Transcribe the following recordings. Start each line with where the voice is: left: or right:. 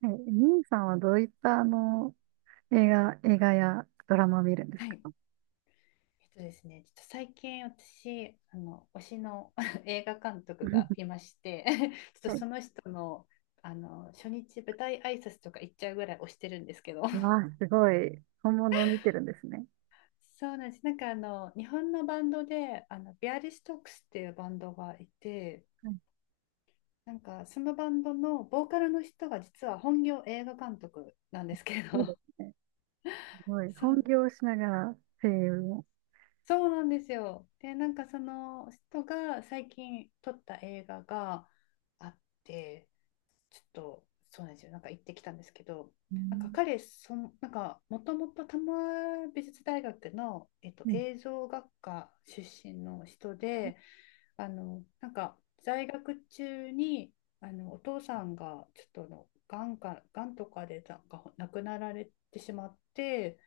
right: はい、兄さんはどういった映画やドラマを見るんです
left: はい。えっ
right: か？
left: とですね、ちょっと最近私、推しの 映画監督が いまして、ちょっと
right: はい。
left: その人の、初日舞台挨拶とか行っちゃうぐらい推してるんですけど、
right: わあ、すごい。本物を見てるんですね。
left: そうなんです。日本のバンドで、ビアリストックスっていうバンドがいて、
right: はい、
left: なんかそのバンドのボーカルの人が実は本業映画監督なんですけ
right: そうで
left: ど、
right: すね。すごい。
left: そう
right: 本業をしながら声優も。
left: そうなんですよ。で、なんかその人が最近撮った映画があって、ちょっとそうなんですよ。なんか行ってきたんですけど、
right: う
left: なんか
right: ん、
left: 彼、その、なんかもともと多摩美術大学の、
right: うん、
left: 映
right: 素
left: 像学科出身の人で、なんか在学中に、お父さんがちょっとの、がんか、がんとかでなんか亡くなられてしまって、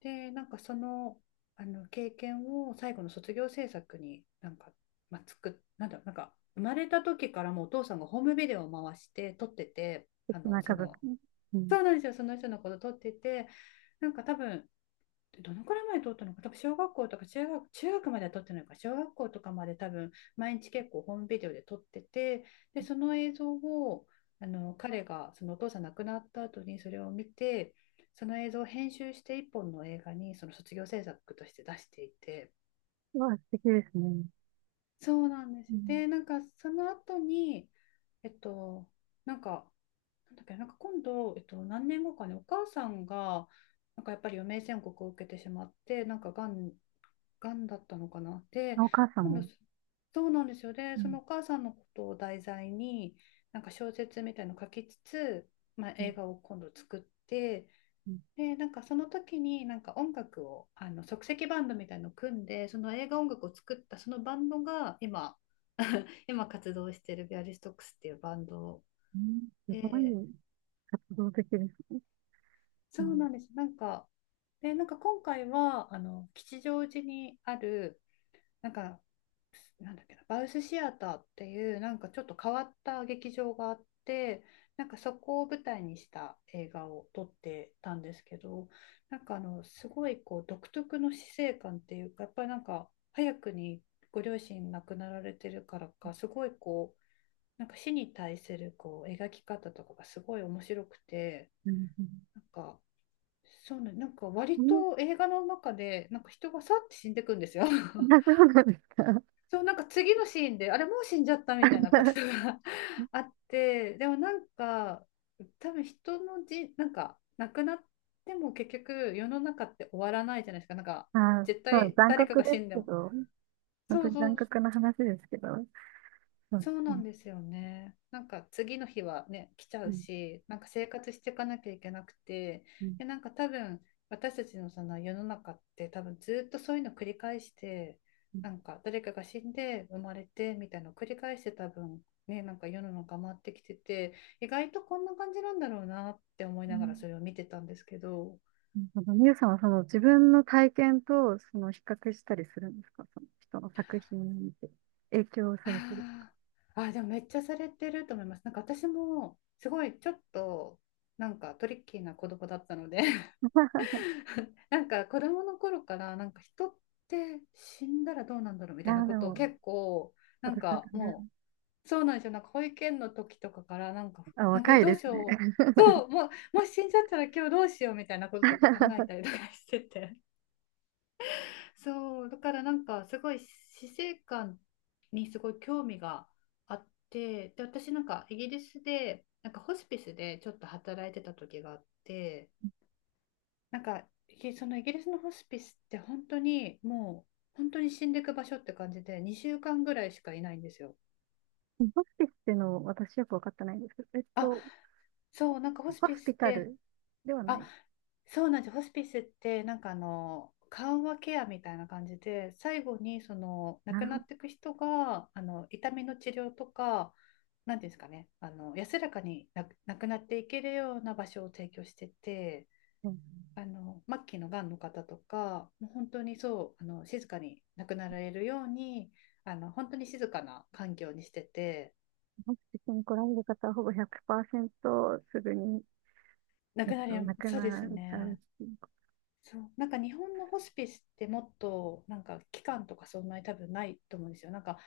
left: で、なんかその、あの経験を最後の卒業制作になんか、まあ、つく、なんだろう、なんか生まれた時からもうお父さんがホームビデオを回して撮ってて、
right: 敵な家族。うん。
left: そうなんですよ、その人のこと撮ってて、なんか多分でどのくらいまで取ったのか、多分小学校とか中学までは取ってないのか、小学校とかまで多分毎日結構ホームビデオで撮ってて、で、その映像をあの彼がそのお父さん亡くなった後にそれを見て、その映像を編集して一本の映画にその卒業制作として出していて、
right: わあ、素敵ですね。
left: そうなんです
right: う
left: よ。
right: ん、
left: で、なんかその後に、えっと、なんかなんか今度、何年後かね、お母さんが、なんかやっぱり余命宣告を受けてしまって、がんだったのかな。で、
right: お母さん
left: 今度、
right: も。
left: そうなんですよ。で、
right: う
left: そ
right: ん、
left: のお母さんのことを題材に、なんか小説みたいのを書きつつ、まあ、
right: うん、
left: 映画を今度作って、
right: うん、
left: で、なんかその時になんか音楽を、あの即席バンドみたいのを組んで、その映画音楽を作ったそのバンドが今活動しているビアリストックスっていうバンド
right: うん、すご
left: で、
right: い、活動的ですね。う
left: そう
right: ん、
left: なんです。なんか、で、なんか今回は、吉祥寺にある、なんか、なんだっけな、バウスシアターっていう、なんかちょっと変わった劇場があって、なんかそこを舞台にした映画を撮ってたんですけど、すごいこう、独特の死生観っていうか、やっぱりなんか、早くにご両親亡くなられてるからか、すごいこう、なんか死に対するこう、描き方とかがすごい面白くて、
right: うん、
left: なんか、そうね、なんか割
right: うん。うん、
left: と映画の中で、なんか人がさって死んでくんですよ。
right: あ、そうなんですか。
left: そう、なんか次のシーンで、あれもう死んじゃったみたいなこと が あって、でもなんか、多分人のじ、なんか亡くなっても結局世の中って終わらないじゃないですか。なんか
right: あ、
left: 絶
right: そう、
left: 対
right: 残
left: 誰か
right: 酷
left: が
right: で
left: 死
right: す
left: んで
right: け
left: も。
right: ど。本
left: そ
right: 当
left: う
right: に
left: そ
right: 残
left: う
right: 酷な話ですけど。そう、
left: そう
right: う
left: なん
right: ん、
left: ですよね。なんか次の日はね、来ちゃ
right: う
left: う
right: ん、
left: し、なんか生活していかなきゃいけなくて、
right: うん、
left: で、なんか多分私たちのその世の中って多分ずっとそういうの繰り返して、
right: うん。
left: なんか誰かが死んで生まれてみたいなのを繰り返して多分ね、なんか世の中回ってきてて、意外とこんな感じなんだろうなって思い
right: う
left: ながら
right: ん、
left: それを見てたんですけど、
right: なるほど。みゆさんはその自分の体験とその比較したりするんですか？その人の作品を見て影響されてる。
left: あでもめっちゃされてると思います。なんか私もすごいちょっとなんかトリッキーな子供だったので なんか子供の頃からなんか人って死んだらどうなんだろうみ
right: い
left: た
right: や
left: いなこ
right: で
left: とを
right: も、
left: 結構なん
right: 私は
left: か
right: 全
left: も
right: 然。
left: うそうなんですよなんか保育園の時とかからなんか
right: あ、
left: なんかえ
right: 若い
left: どう
right: で
left: し
right: すね。
left: ようそうもうもし死んじゃったら今日どうしようみたいなこととか考えた りとかしてて そうだからなんかすごい死生観にすごい興味があってで私なんかイギリスでなんかホスピスでちょっと働いてた時があって。なんか、そのイギリスのホスピスって本当にもう本当に死んでいく場所って感じで2週間ぐらいしかいないんですよ。
right: ホスピスっていうのを私よく分かってないんですけど、えっ
left: あ、
right: と、
left: そう、なんかホ
right: ホ
left: スピ
right: ス
left: ス
right: ピ
left: っ
right: タ
left: て、
right: ルではな
left: あ、
right: い。
left: そうなんですホスピスってなんかあの緩和ケアみたいな感じで最後にその亡
right: な
left: く
right: る
left: な
right: ほ
left: っ
right: ど。
left: ていく人があの痛みの治療とか何ていうんですかねあの安らかにな亡くなっていけるような場所を提供してて。
right: うん、
left: あの末期のがんの方とかもう本当にそうあの静かに亡くなられるようにあの本当に静かな環境にしてて
right: ホスピスに来られる方はほぼ100%すぐに、
left: 亡
right: えっ
left: くな
right: と、
left: り
right: 亡く
left: そうです
right: なっちゃうっ
left: ね
right: ていうこ
left: そう、なんか日本のホスピスってもっとなんか期間とかそんなに多分ないと思うんですよ。なんか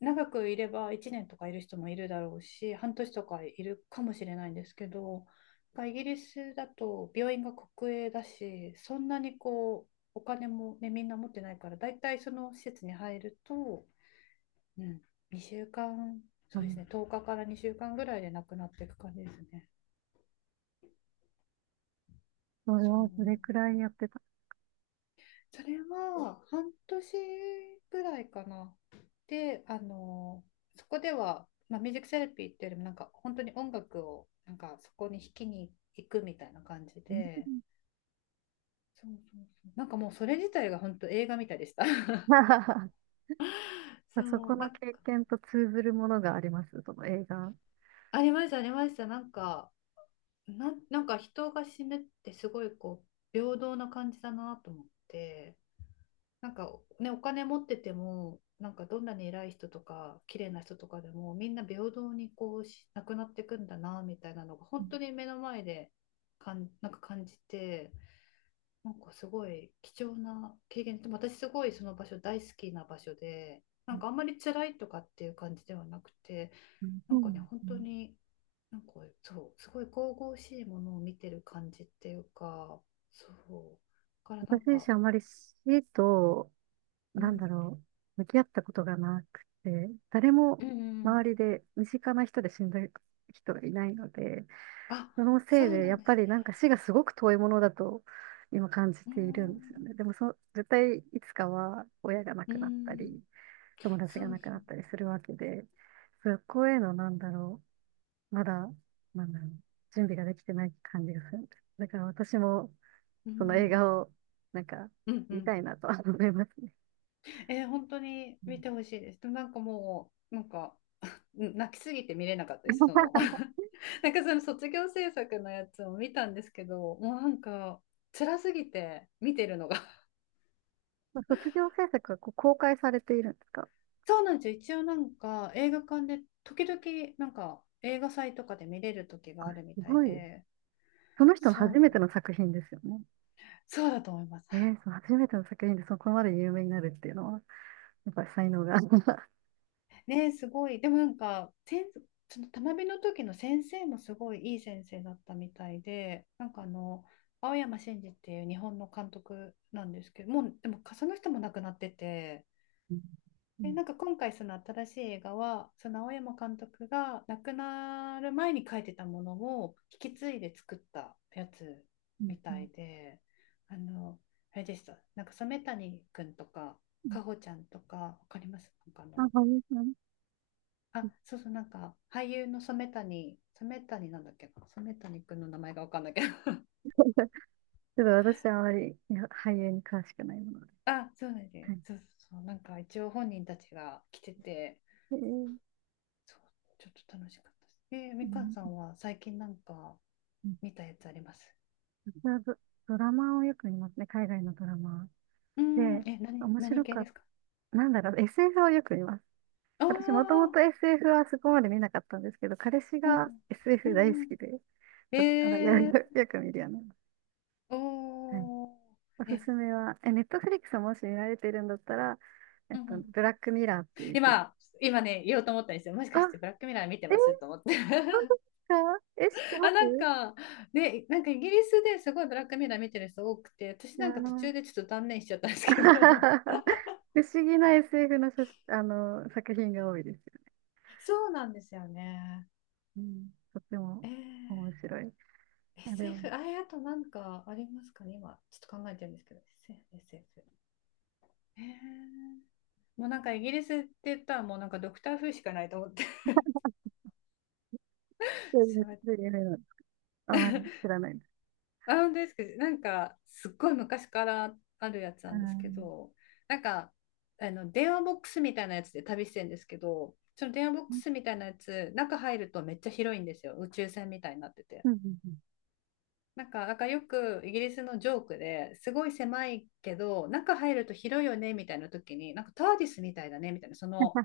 left: 長くいれば1年とかいる人もいるだろうし、半年とかいるかもしれないんですけど、なんかイギリスだと病院が国営だし、そんなにこうお金もね、みんな持ってないから、だいたいその施設に入ると、うん、2週間、そ
right: と。
left: うですね、10日から2週間ぐらいで亡くなっていく感じですね。
right: それ
left: そ
right: はそれく
left: う。
right: らいやってた。
left: それは半年ぐらいかな。で、あのそこでは、まあ、ミュージックセラピーっていうよりもなんか本当に音楽をなんかそこに弾きに行くみたいな感じ
right: うん。
left: で、そうなんかもうそれ自体が本当映画みたいでした。
right: そ
left: そ
right: こ
left: う、な
right: の
left: んか
right: 経験と通ずるものがあります、その映画。
left: ありました。なんかなんか人が死ぬってすごいこう平等な感じだなと思って。なんかね、お金持ってても、なんかどんなに偉い人とか、綺麗な人とかでも、みんな平等にこうし、なくなっていくんだな、みたいなのが、本当に目の前でなんか感じて、なんかすごい貴重な経験で、私すごいその場所大好きな場所で、
right: う
left: なんかあんまり辛いとかっていう感じではなくて、
right: ん、
left: な
right: そ
left: ん
right: うな
left: か
right: ん
left: ね、
right: で
left: 本
right: すね。
left: 当に、なんかそう、すごい神々しいものを見てる感じっていうか、そう、だからなん
right: 私自
left: か、
right: 身あまり死と、
left: う
right: なん
left: ん、
right: だろ、向き合ったことがなくて、誰も
left: うんうん
right: 周りで身近な人で死んだ人がいないので、
left: あ、
right: その
left: そ
right: せい
left: う
right: で
left: な
right: や
left: ん
right: っ
left: ですね。
right: ぱりなんか死がすごく遠いものだと今感じ
left: うー
right: ているんですよ
left: ん、
right: ね。でもそ、絶対いつかは親が亡
left: うー
right: くなった
left: ん、
right: り、友達
left: そ
right: が
left: う
right: 亡く
left: そ
right: な
left: う。
right: ったりするわけで、そこへのなんだろう、まだ、なんだろう、準備ができてない感じがするんです。だから私も、
left: うー
right: その映
left: ん、
right: 画を、なんか、
left: うん、う
right: 見
left: ん。
right: たいなとは 思いますね。
left: えー本当に
right: う
left: 見
right: ん、
left: てほしいです。でもなんかもう、なんか、うん泣きすぎて見れなかったです。その、なんかその卒業制作のやつを見たんですけど、もうなんか、辛すぎて見てるのが。
right: まあ卒業制作がこう公開されているんですか？
left: そうなんですよ。一応なんか、映画館で、時々、なんか、映画祭とかで見れる時があるみ
right: す
left: たい
right: ごい。
left: で、
right: その人の
left: そうなん
right: 初めて
left: だ。
right: の作品ですよね。
left: そうだと思います。
right: えー、その初めての作品でそこまで有名になるっていうのは、やっぱり才能が。
left: ね、すごい。でもなんか、そのたまびの時の先生もすごいいい先生だったみたいで、なんかあの、青山真司っていう日本の監督なんですけど、もう、でもその人も亡くなってて、
right: うん、う
left: で、
right: ん、
left: なんか今回その新しい映画は、その青山監督が亡くなる前に書いてたものを引き継いで作ったやつ
right: うん、
left: み
right: う
left: た
right: ん、
left: いで、あの、あれでした。染谷くんとか、
right: うん、
left: かほちゃんとか、わかります？
right: あ、俳優さん。
left: あ、そうそう、なんか、俳優の染谷、染谷なんだっけな、染谷くんの名前がわかんないけど。
right: ちょっと私はあまり、いや、俳優に詳しくないもので。
left: あ、そうなんで
right: はい。
left: す。そうそうそう、なんか一応本人たちが来てて、
right: えー、
left: そう、ちょっと楽しかったです。
right: う
left: みかん
right: ん、
left: さんは最近なんか
right: うん、
left: 見たやつあります？
right: 私はド、ドラマをよく見ますね。海外のドラマ。
left: うー
right: で、
left: ん、え、何、
right: 面
left: 何
right: 白
left: 系
right: か
left: で
right: っ
left: すか？
right: た。なんだろう、SF をよく見ます。私もとも
left: ああ、
right: と SF はそこまで見なかったんですけど、彼氏
left: う
right: が
left: ん、う
right: SF 大好
left: ん、うん。
right: きで、そこからよ、
left: えー、
right: よく見るようになります。はい。
left: お
right: お
left: ー、
right: す
left: え、
right: すめは、え、ネットフリックスもし見られてるんだったら、えっ
left: うん、う
right: と、
left: ん。
right: ブラックミラーっていうフィ、
left: 今、今ね、言おうと思ったんですよ。もし
right: あ、
left: かしてブラックミラー見て
right: えー、
left: ますと思って。
right: 本当で すか？え、知って
left: あ、
right: ま
left: なん
right: す？
left: か、ね、なんかイギリスですごいブラックミラー見てる人多くて、私
right: い
left: な
right: や
left: んか途
right: ー
left: 中でちょっと断念しちゃったんですけど。
right: 不思議な SF の写真、あの、作品が多いです。
left: そうなんですよね。
right: うん、とっても
left: えー、
right: 面白い。あれは、
left: SF、あれ、あとなんかありますかね、今、ちょっと考えてるんですけど、SF、SF。へえ、もうなんかイギリスって言ったらもうなんかドクター風しかないと思って。
right: そうで
left: そ
right: す、
left: う、
right: そういう夢なの。あまり知らないです。
left: あ、本当ですか？なんか、すっごい昔からあるやつ
right: あ
left: なんですけ
right: ー、
left: ど、なんか、あの、電話ボックスみたいなやつで旅してるんですけど、その電話ボッ
right: う
left: ク
right: ん、
left: スみたいなやつ、中入るとめっちゃ広いんですよ。宇宙船みたいになってて。
right: うん、うん、
left: なんかよくイギリスのジョークですごい狭いけど、中入ると広いよねみたいな時に、なんかターディスみたいだねみたいな、その、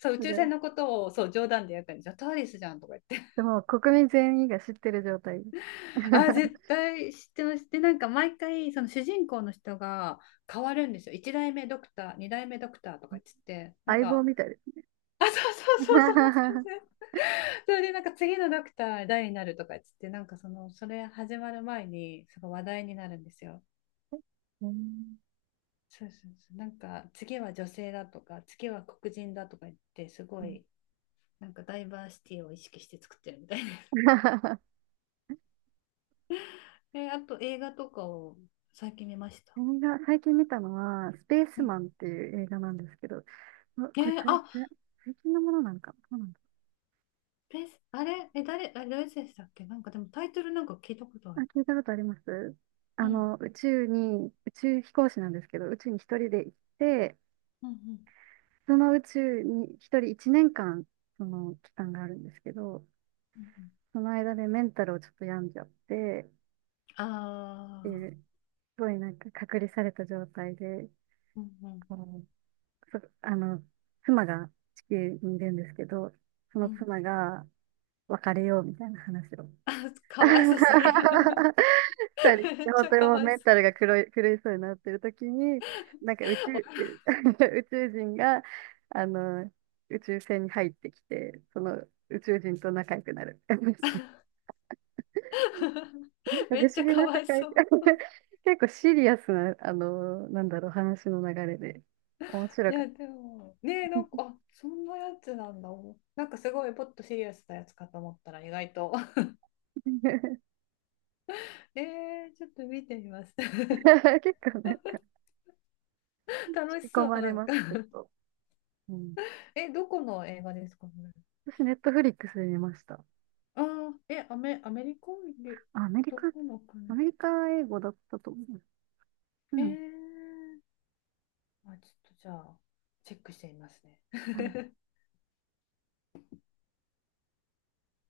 left: そう、宇
right: そ
left: 宙
right: れ、
left: 船のことをそう冗談でやったんですよ。ターディスじゃんとか言って。
right: でも国民全員が知ってる状態です。
left: あ、絶 対知ってます。で、なんか毎回、その主人公の人が変わるんですよ。1代目ドクター、2代目ドクターとか言ってて、なん
right: 相棒
left: か、
right: みたいです。
left: あ、そうそうそう、そんな感じ。それで、なんか次のドクター誰になるとか言ってて、なんかその、それ始まる前に、すごい話題になるんですよ。
right: うん。
left: そうそうそう。なんか、次は女性だとか、次は黒人だとか言って、すごい、なんかダイバーシティを意識して作ってるみたいです。え、あと映画とかを最近見ました？
right: 映画、最近見たのは、スペース
left: う
right: マ
left: ん。
right: ンっていう映画なんですけど、うわこれ、最
left: あ、
right: 近最近のものなのかな、どうなんだ。
left: ペース、あれ、え、誰、あれ、ロイセンスだっけ、なんかでもタイトルなんか聞いたことあ
right: あ、
left: る。
right: 聞いたことあります。
left: う
right: あ
left: ん、
right: の、宇宙に、宇宙飛行士なんですけど、宇宙に一人で行って、
left: うん、うん、
right: その宇宙に一人一年間、その期間があるんですけど、
left: うん。
right: その間でメンタルをちょっと病んじゃって、
left: あ
right: っていう、すごいなんか隔離された状態で、
left: あー、うん、うん、
right: こう、そあの、妻が地球にいるんですけど、そ
left: う
right: の
left: ん。
right: 妻が別れようみたいな話を。
left: あ、かわいそうすぎる。
right: たり、
left: めっち
right: 本
left: ゃ
right: 当に
left: か
right: もう
left: わい
right: メ
left: そう。
right: ンタルが狂いそうになってる時に、なんか宇宙、宇宙人が、あの、宇宙船に入ってきて、その宇宙人と仲良くなる。なん か
left: め
right: 不
left: っち
right: 思
left: ゃ
right: 議
left: か
right: な
left: わ
right: 世
left: い
right: 界。
left: そう。
right: 結構シリアスな、あの、なんだろう、話の流れで、面白
left: い
right: かっ
left: や
right: た。
left: でもねえ、なんか、あ、そんなやつなんだ。なんかすごいポッとシリアスなやつかと思ったら意外と えちょっと見てみます。
right: 結構なんか、
left: 楽し
right: 引き込
left: そう。
right: ま
left: な
right: れ
left: ん
right: ま
left: か、
right: す、結構。うん、
left: え、どこの映画ですかね？
right: 私、ネットフリックスで見ました。
left: ああ、え、アメリカで、
right: あ、アメリ
left: ど
right: カ、
left: この
right: ア
left: 国？
right: メリカ英語だったと思う。う
left: え
right: ん。
left: ー、あ、ちょっとじゃあ、チェックしてみますね。
right: はい。